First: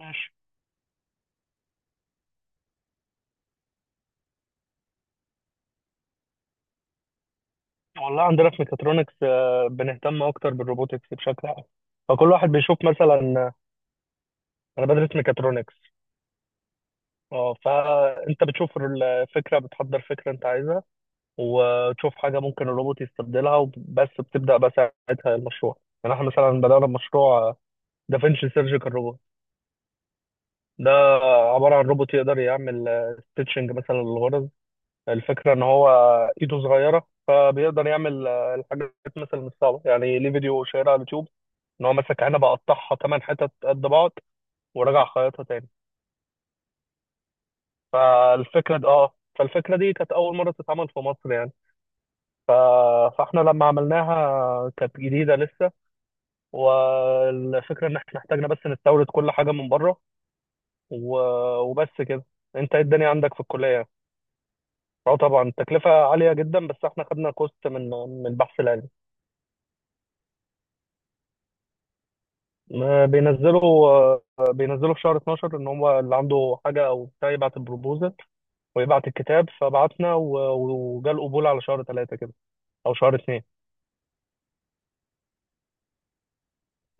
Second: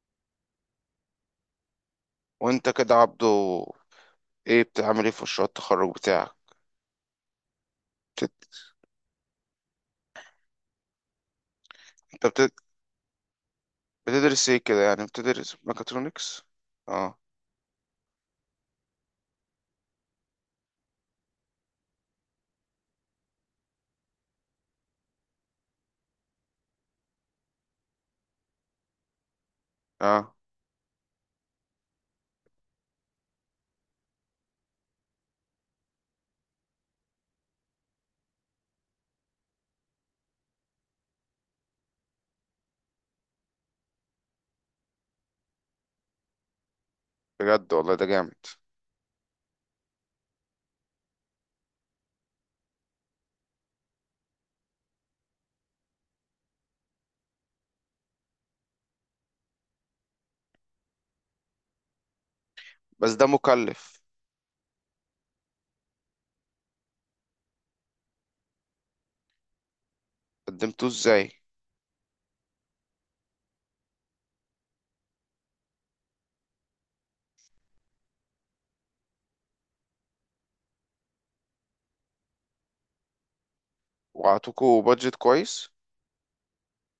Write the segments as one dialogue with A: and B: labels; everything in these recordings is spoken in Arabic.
A: ماشي.
B: وانت كده عبده، ايه بتعمل ايه في مشروع التخرج بتاعك؟
A: والله
B: بتد...
A: عندنا في ميكاترونكس بنهتم اكتر بالروبوتكس بشكل عام.
B: انت
A: فكل واحد
B: بتد...
A: بيشوف مثلا
B: بتدرس ايه كده؟
A: انا
B: يعني
A: بدرس
B: بتدرس
A: ميكاترونكس.
B: ميكاترونكس؟ اه
A: اه، فانت بتشوف الفكره، بتحضر فكره انت عايزها وتشوف حاجه ممكن الروبوت يستبدلها، وبس بتبدا بقى ساعتها المشروع. يعني احنا مثلا بدانا بمشروع دافنشي سيرجيكال روبوت.
B: اه.
A: ده عباره عن روبوت يقدر يعمل ستيتشنج مثلا للغرز. الفكرة ان هو ايده صغيرة، فبيقدر يعمل الحاجات مثلا مش صعبة. يعني ليه فيديو شهير على اليوتيوب، ان هو مسك عنبة قطعها ثمان حتت قد بعض ورجع خيطها تاني.
B: بجد والله ده جامد.
A: فالفكرة دي كانت أول مرة تتعمل في مصر يعني. ف... فاحنا لما عملناها كانت جديدة لسه، والفكرة ان احنا احتاجنا بس نستورد كل حاجة من بره. و... وبس كده. انت ايه الدنيا
B: بس ده
A: عندك في الكلية؟
B: مكلف.
A: اه، طبعا التكلفة عالية جدا، بس احنا خدنا كوست من البحث العلمي.
B: قدمتوه ازاي؟
A: ما بينزلوا بينزلوا في شهر 12، ان هو اللي عنده حاجه او بتاع يبعت البروبوزل ويبعت الكتاب. فبعتنا وجا القبول على شهر ثلاثة كده، او شهر اثنين.
B: وعطوكوا بادجت كويس؟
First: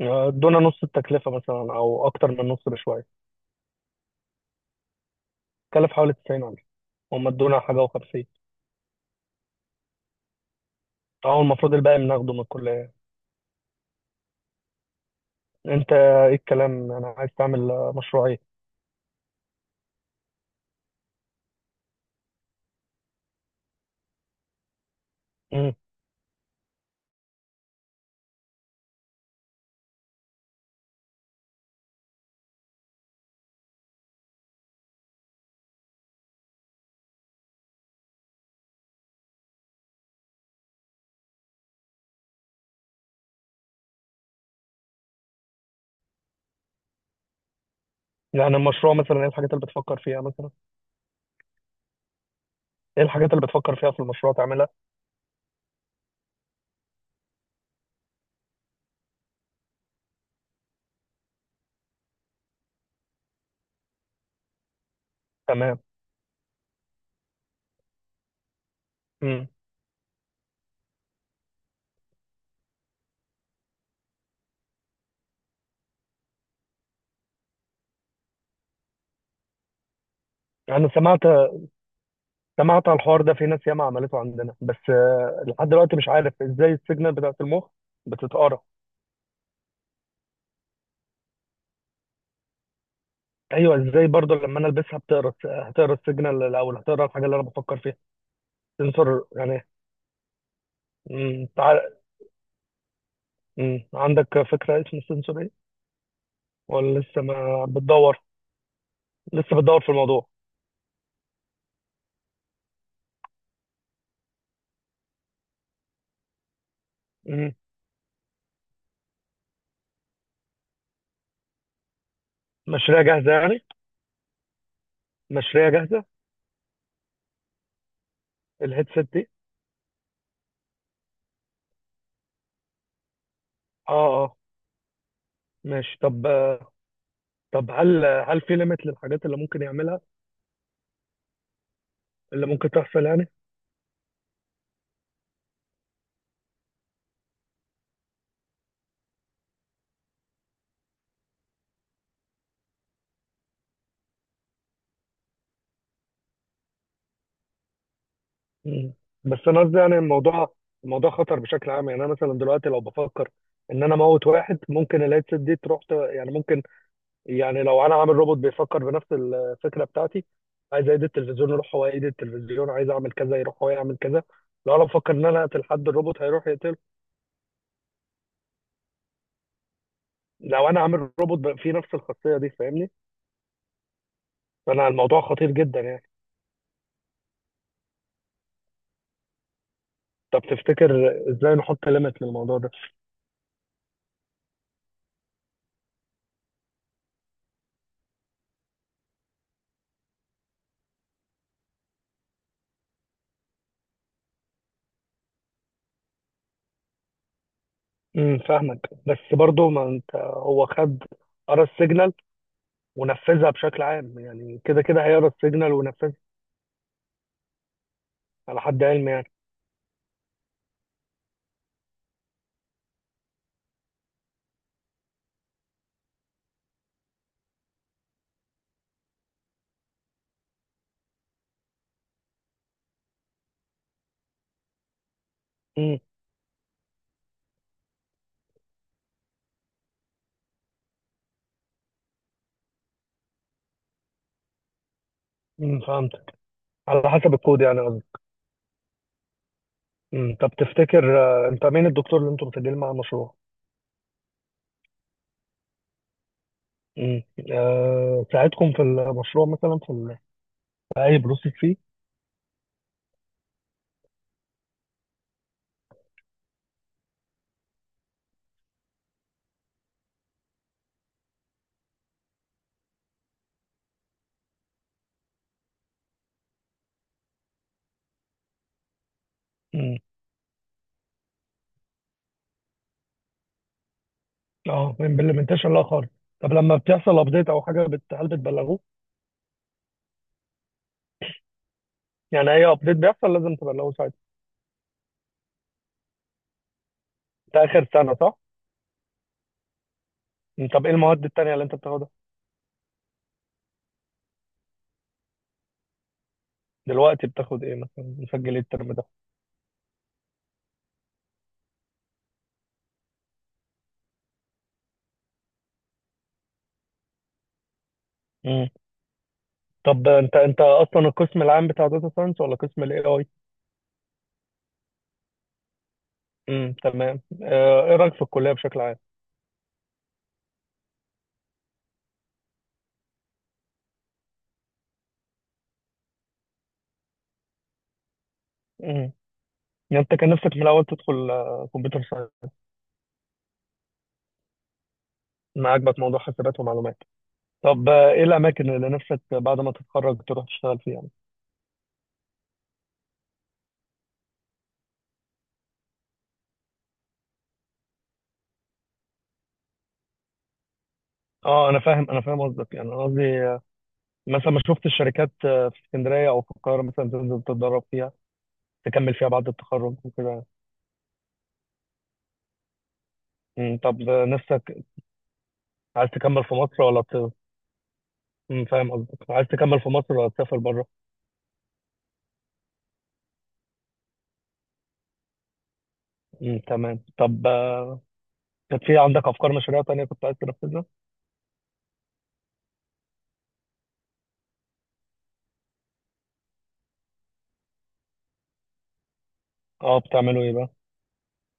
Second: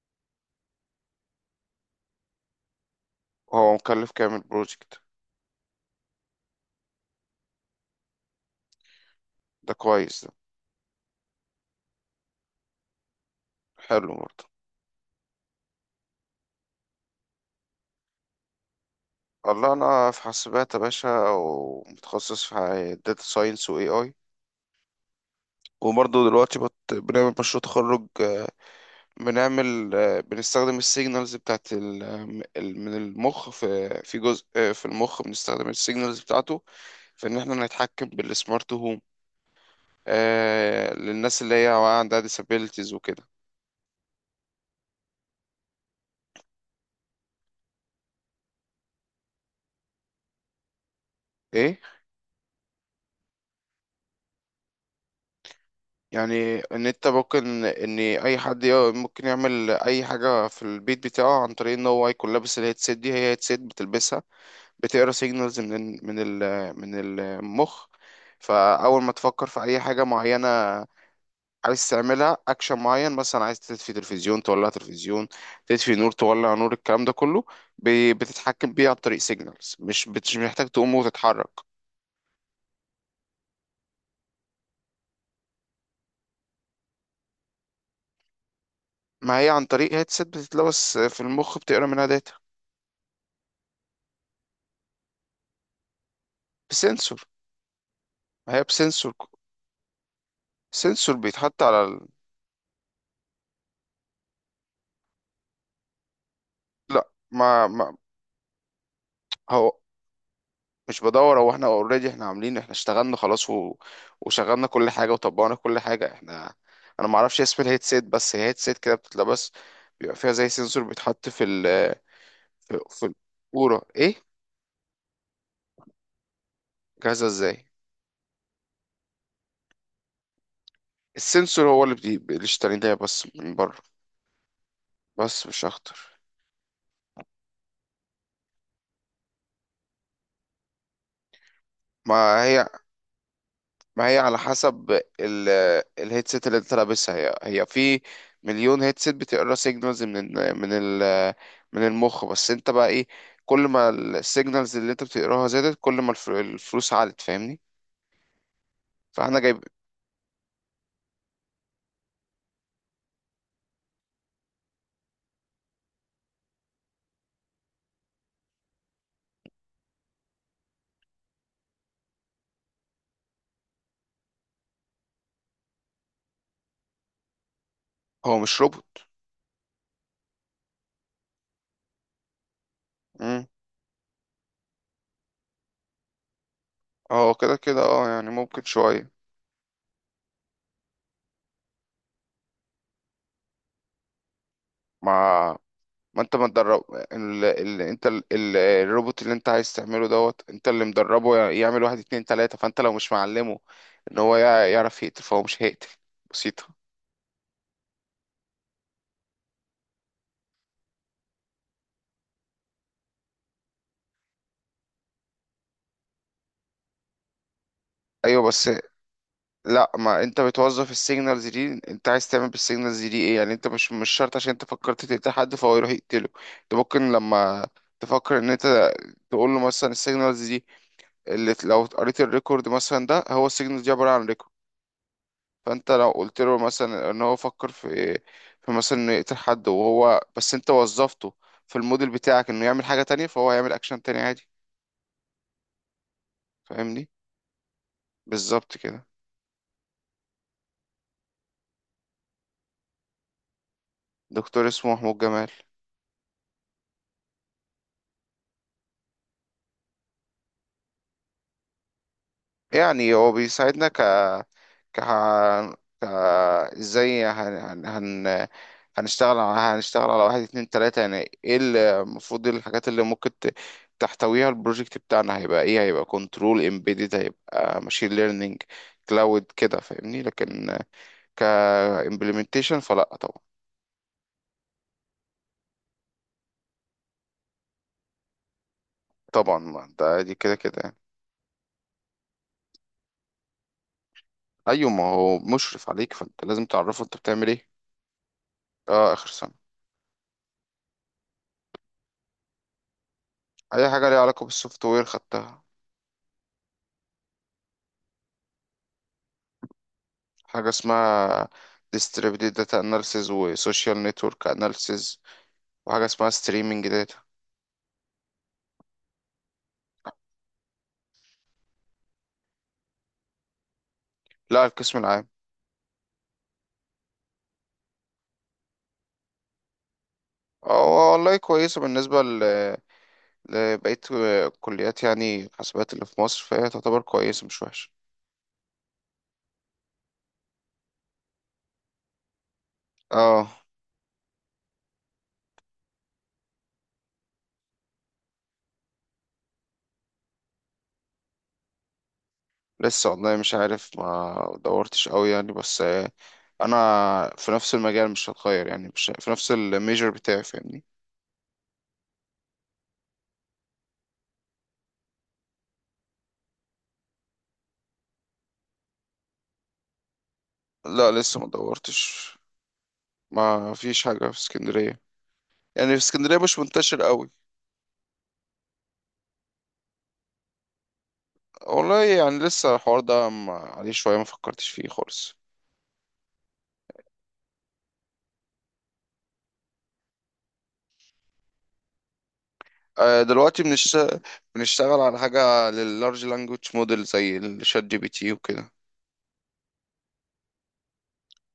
A: ادونا نص التكلفه مثلا، او اكتر من نص بشويه.
B: وهو مكلف كام البروجكت؟
A: كلف حوالي 90 الف، هم ادونا حاجه و50،
B: ده كويس ده.
A: او المفروض الباقي بناخده من الكليه.
B: حلو برضه.
A: انت ايه الكلام؟ انا عايز تعمل مشروع ايه؟
B: والله انا في حاسبات يا باشا، ومتخصص في داتا ساينس واي اي.
A: مم.
B: وبرضه دلوقتي بنعمل مشروع تخرج. بنعمل، بنستخدم السيجنالز بتاعت من المخ، في جزء، في المخ بنستخدم السيجنالز بتاعته في ان احنا نتحكم بالسمارت هوم. آه، للناس اللي هي عندها disabilities وكده.
A: يعني المشروع مثلا ايه الحاجات اللي بتفكر فيها مثلا؟
B: ايه؟
A: ايه الحاجات اللي بتفكر فيها في المشروع تعملها؟
B: يعني ان انت ممكن ان اي حد ممكن يعمل اي حاجه في البيت بتاعه عن طريق ان هو يكون لابس الهيدسيت. دي هي هيدسيت بتلبسها، بتقرا سيجنالز
A: تمام.
B: من ال، من المخ. فاول ما
A: مم.
B: تفكر في اي حاجه معينه عايز تعملها، اكشن معين مثلا، عايز تطفي تلفزيون، تولع تلفزيون، تطفي نور، تولع نور، الكلام ده كله بتتحكم بيه عن طريق سيجنالز. مش محتاج
A: انا
B: تقوم
A: سمعت
B: وتتحرك.
A: سمعت عن الحوار ده، في ناس ياما عملته عندنا، بس لحد دلوقتي مش عارف ازاي السيجنال بتاعت المخ بتتقرا.
B: ما هي عن طريق هيدسет بتتلبس في المخ، بتقرا منها داتا.
A: ايوه، ازاي برضه لما انا البسها بتقرا هتقرا السيجنال الاول؟ هتقرا الحاجه
B: بسنسور.
A: اللي انا بفكر فيها؟
B: ما هي بسنسور.
A: سنسور يعني؟
B: سنسور
A: مم،
B: بيتحط
A: تع-
B: على ال...
A: عندك فكره اسم السنسور ايه، ولا
B: لا،
A: لسه ما
B: ما.
A: بتدور؟ لسه بتدور
B: هو
A: في الموضوع.
B: مش بدور، هو احنا اوريدي احنا عاملين، احنا اشتغلنا خلاص، وشغلنا كل حاجه وطبقنا كل حاجه احنا. انا ما اعرفش
A: مم.
B: اسم الهيدسيت، بس هي هيدسيت كده بتتلبس، بيبقى فيها زي سنسور بيتحط في ال، في
A: مشاريع
B: في
A: جاهزه يعني؟
B: القوره. ايه؟
A: مشاريع جاهزه؟
B: جاهزه ازاي؟
A: الهيدسيت دي؟
B: السنسور هو اللي اشتريناه بس من بره.
A: اه، اه.
B: بس مش
A: ماشي.
B: اخطر.
A: طب، هل في ليميت للحاجات اللي ممكن يعملها، اللي
B: ما
A: ممكن
B: هي
A: تحصل يعني؟
B: ما هي على حسب ال، الهيدسيت اللي انت لابسها. هي في مليون هيدسيت بتقرا سيجنالز من ال من المخ، بس انت بقى ايه؟ كل ما السيجنالز اللي انت بتقراها زادت، كل ما الفلوس عالت، فاهمني؟
A: مم. بس
B: فاحنا
A: انا
B: جايب.
A: قصدي يعني الموضوع الموضوع خطر بشكل عام. يعني انا مثلا دلوقتي لو بفكر ان انا اموت واحد، ممكن الهيدسيت دي تروح يعني ممكن، يعني لو انا عامل روبوت بيفكر بنفس الفكره بتاعتي، عايز ايد التلفزيون يروح هو ايد التلفزيون، عايز اعمل كذا يروح هو يعمل كذا. لو انا بفكر ان انا اقتل حد، الروبوت هيروح يقتله.
B: هو مش روبوت.
A: لو انا عامل روبوت بقى فيه نفس الخاصيه دي، فاهمني؟
B: امم
A: فانا الموضوع خطير جدا يعني.
B: هو كده كده اه، يعني ممكن شوية.
A: طب تفتكر ازاي نحط ليميت للموضوع ده؟
B: ما ما انت ما تدرب ال... ال... انت ال... ال... الروبوت اللي انت عايز تعمله دوت، انت اللي مدربه يعمل واحد اتنين تلاتة، فانت لو مش معلمه ان هو يعرف يقتل، فهو مش هيقتل. بسيطة.
A: فاهمك، بس برضو ما انت هو خد، قرا السيجنال ونفذها بشكل عام. يعني كده كده هيقرا السيجنال وينفذها،
B: ايوه
A: على
B: بس،
A: حد علمي يعني.
B: لا ما انت بتوظف السيجنالز دي، انت عايز تعمل بالسيجنالز دي ايه، يعني انت مش شرط عشان انت فكرت تقتل حد فهو يروح يقتله. انت ممكن لما تفكر ان انت تقول له مثلا السيجنالز دي، اللي لو قريت الريكورد مثلا ده، هو السيجنالز دي عباره عن ريكورد. فانت
A: امم
B: لو قلت له مثلا ان هو فكر في، في مثلا انه يقتل حد، وهو بس انت وظفته في الموديل بتاعك انه يعمل حاجه تانية، فهو هيعمل اكشن تاني عادي.
A: فهمتك، على
B: فاهمني؟
A: حسب الكود يعني قصدي.
B: بالظبط كده.
A: طب تفتكر انت مين الدكتور اللي انتوا بتسجلوا معاه المشروع؟
B: دكتور اسمه محمود جمال.
A: امم. آه، ساعدكم في المشروع مثلا في، في اي بروسيس فيه؟
B: يعني هو بيساعدنا ك ك ك ازاي هن... هن... هن... هنشتغل على هنشتغل على واحد اتنين تلاتة، يعني ايه المفروض ايه الحاجات اللي ممكن تحتويها البروجكت بتاعنا. هيبقى ايه؟ هيبقى كنترول امبيدد، هيبقى ماشين ليرنينج، كلاود كده،
A: امم
B: فاهمني؟ لكن ك implementation فلا طبعا.
A: اه، امبلمنتيشن لا خالص. طب لما بتحصل ابديت او حاجه هل بتبلغوه؟
B: طبعا، ما ده دي كده كده يعني.
A: يعني اي ابديت بيحصل لازم تبلغوه ساعتها.
B: ايوه، ما هو مشرف عليك فانت لازم تعرفه انت بتعمل
A: ده
B: ايه.
A: اخر سنه صح؟
B: اه، اخر سنة.
A: مم، طب ايه المواد التانيه اللي انت بتاخدها؟
B: اي حاجة ليها علاقة بالسوفت وير خدتها.
A: دلوقتي بتاخد ايه مثلا؟ مسجل ايه الترم ده؟
B: حاجة اسمها distributed data analysis و social network analysis، وحاجة اسمها streaming data.
A: طب انت، اصلا القسم العام بتاع داتا ساينس، ولا قسم الاي اي؟
B: لا، القسم العام.
A: تمام. ايه رايك في الكليه بشكل عام؟
B: اه والله كويسة، بالنسبة لبقية كليات، يعني حاسبات اللي في مصر فهي تعتبر كويسة، مش وحشة.
A: امم. يعني انت كان نفسك من الاول تدخل كمبيوتر ساينس؟
B: اه.
A: ما عجبك موضوع حسابات ومعلومات؟ طب ايه الاماكن اللي نفسك بعد ما تتخرج تروح تشتغل فيها يعني؟
B: لسه والله مش عارف، ما دورتش قوي يعني، بس انا في نفس المجال مش هتغير، يعني مش في نفس الميجر بتاعي، فاهمني؟
A: اه، انا فاهم، انا فاهم قصدك. يعني انا قصدي مثلا ما شفت الشركات في اسكندريه او في القاهره مثلا تنزل تتدرب فيها، تكمل فيها بعد التخرج وكده.
B: لا لسه ما دورتش. ما فيش
A: طب
B: حاجة في
A: نفسك
B: اسكندرية، يعني في
A: عايز
B: اسكندرية
A: تكمل في
B: مش
A: مصر ولا
B: منتشر قوي.
A: فاهم قصدك، عايز تكمل في مصر ولا تسافر بره؟
B: والله يعني لسه الحوار ده عليه شوية، ما فكرتش فيه خالص.
A: مم، تمام. طب كانت في عندك افكار مشاريع تانية كنت عايز تنفذها؟
B: دلوقتي بنشتغل على حاجة لللارج لانجوج موديل زي الشات جي بي تي وكده.
A: اه، بتعملوا ايه بقى؟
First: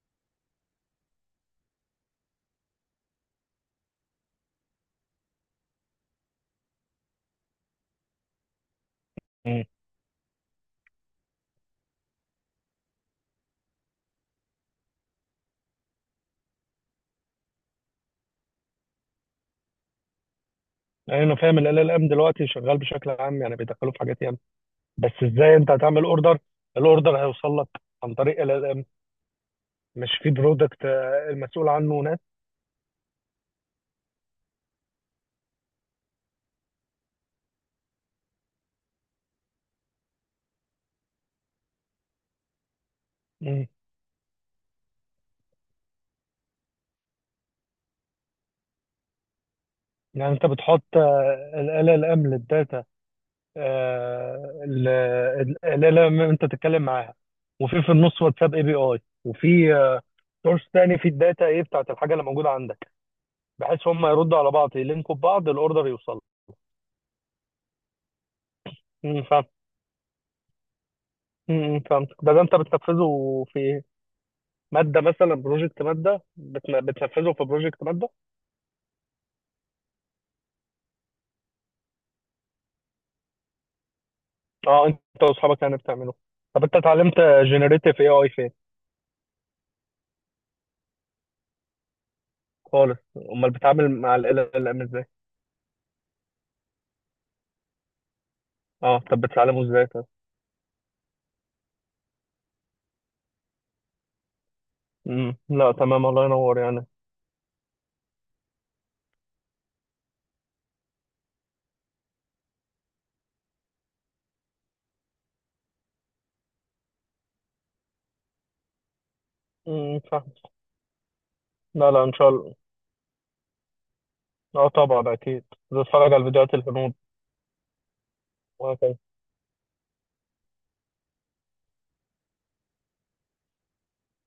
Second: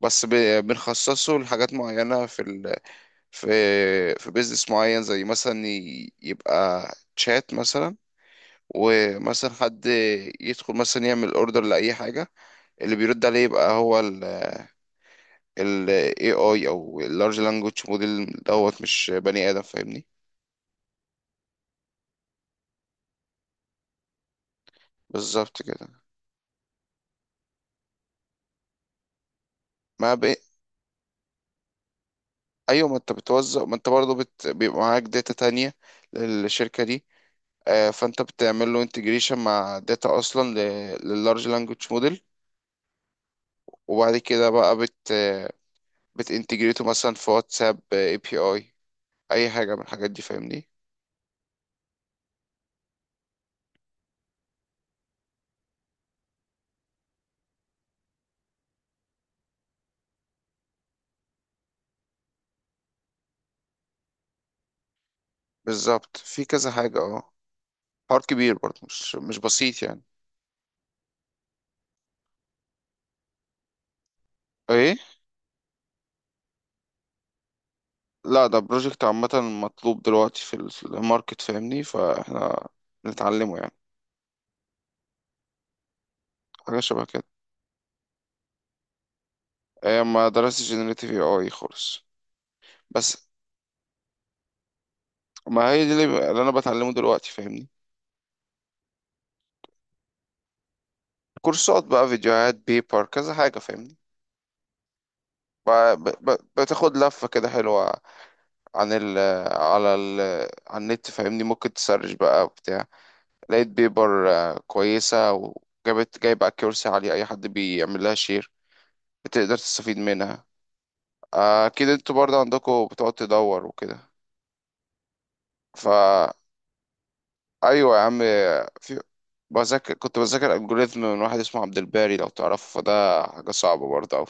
B: بس ب... بنخصصه لحاجات معينة في ال... في في بيزنس معين، زي مثلا يبقى تشات مثلا، ومثلا
A: مم.
B: حد يدخل مثلا يعمل اوردر لأي حاجة، اللي بيرد عليه يبقى هو ال AI او اللارج لانجوج موديل دوت، مش بني آدم، فاهمني؟
A: يعني انا فاهم ال ال ام دلوقتي شغال بشكل عام، يعني بيدخلوا في حاجات ياما. بس ازاي
B: بالظبط
A: انت
B: كده.
A: هتعمل اوردر؟ الاوردر هيوصل لك عن طريق ال ال ام، مش
B: ما
A: في
B: ب...
A: برودكت المسؤول عنه ناس؟
B: ايوه، ما انت بتوزع، ما انت برضه بيبقى معاك داتا تانية للشركة دي، آه، فانت بتعمل له انتجريشن مع داتا اصلا لللارج لانجوج موديل،
A: مم.
B: وبعد كده بقى بتنتجريته مثلا في واتساب اي بي اي، اي حاجة من الحاجات دي،
A: يعني انت
B: فاهمني؟
A: بتحط ال ال ام للداتا، ال ال ام انت تتكلم معاها، وفي النص واتساب اي بي اي، وفي سورس تاني في الداتا، ايه بتاعت الحاجه اللي موجوده عندك؟ بحيث هم يردوا على بعض يلينكوا ببعض، الاوردر
B: بالظبط،
A: يوصل.
B: في كذا حاجة. اه، حوار كبير برضه، مش مش
A: فاهم.
B: بسيط يعني.
A: فهمت. ده انت بتنفذه في
B: ايه؟
A: ماده مثلا؟ بروجكت ماده؟ بتنفذه في بروجكت ماده؟
B: لا ده بروجكت عامة، مطلوب دلوقتي في الماركت، فاهمني؟ فاحنا بنتعلمه يعني.
A: اه، انت واصحابك يعني بتعمله. طب انت
B: حاجة شبه
A: اتعلمت
B: كده.
A: جنريتيف اي اي فين؟
B: آه، ما درستش جنريتيف اي اي خالص.
A: خالص؟
B: بس
A: امال بتتعامل مع ال ام ازاي؟
B: ما هي دي اللي انا بتعلمه دلوقتي، فاهمني؟
A: اه، طب بتتعلمه ازاي طب؟
B: كورسات بقى، فيديوهات، بيبر، كذا حاجة، فاهمني؟ ب-
A: لا، تمام، الله ينور يعني.
B: بتاخد لفة كده حلوة عن ال، على ال، على النت، فاهمني؟ ممكن تسرش بقى بتاع، لقيت بيبر، كويسة، جايب اكيورسي عالية، اي حد بيعمل لها شير بتقدر تستفيد
A: فاهم.
B: منها. آه، اكيد
A: لا، لا، ان
B: انتوا
A: شاء
B: برضه
A: الله.
B: عندكم بتقعد تدور وكده.
A: اه، طبعا اكيد بتتفرج على
B: فا
A: الفيديوهات الهنود،
B: ايوه يا عم. في
A: وهكذا.
B: بذاكر، كنت بذاكر الجوريثم من واحد اسمه عبد الباري، لو تعرفه فده حاجة صعبة برضه.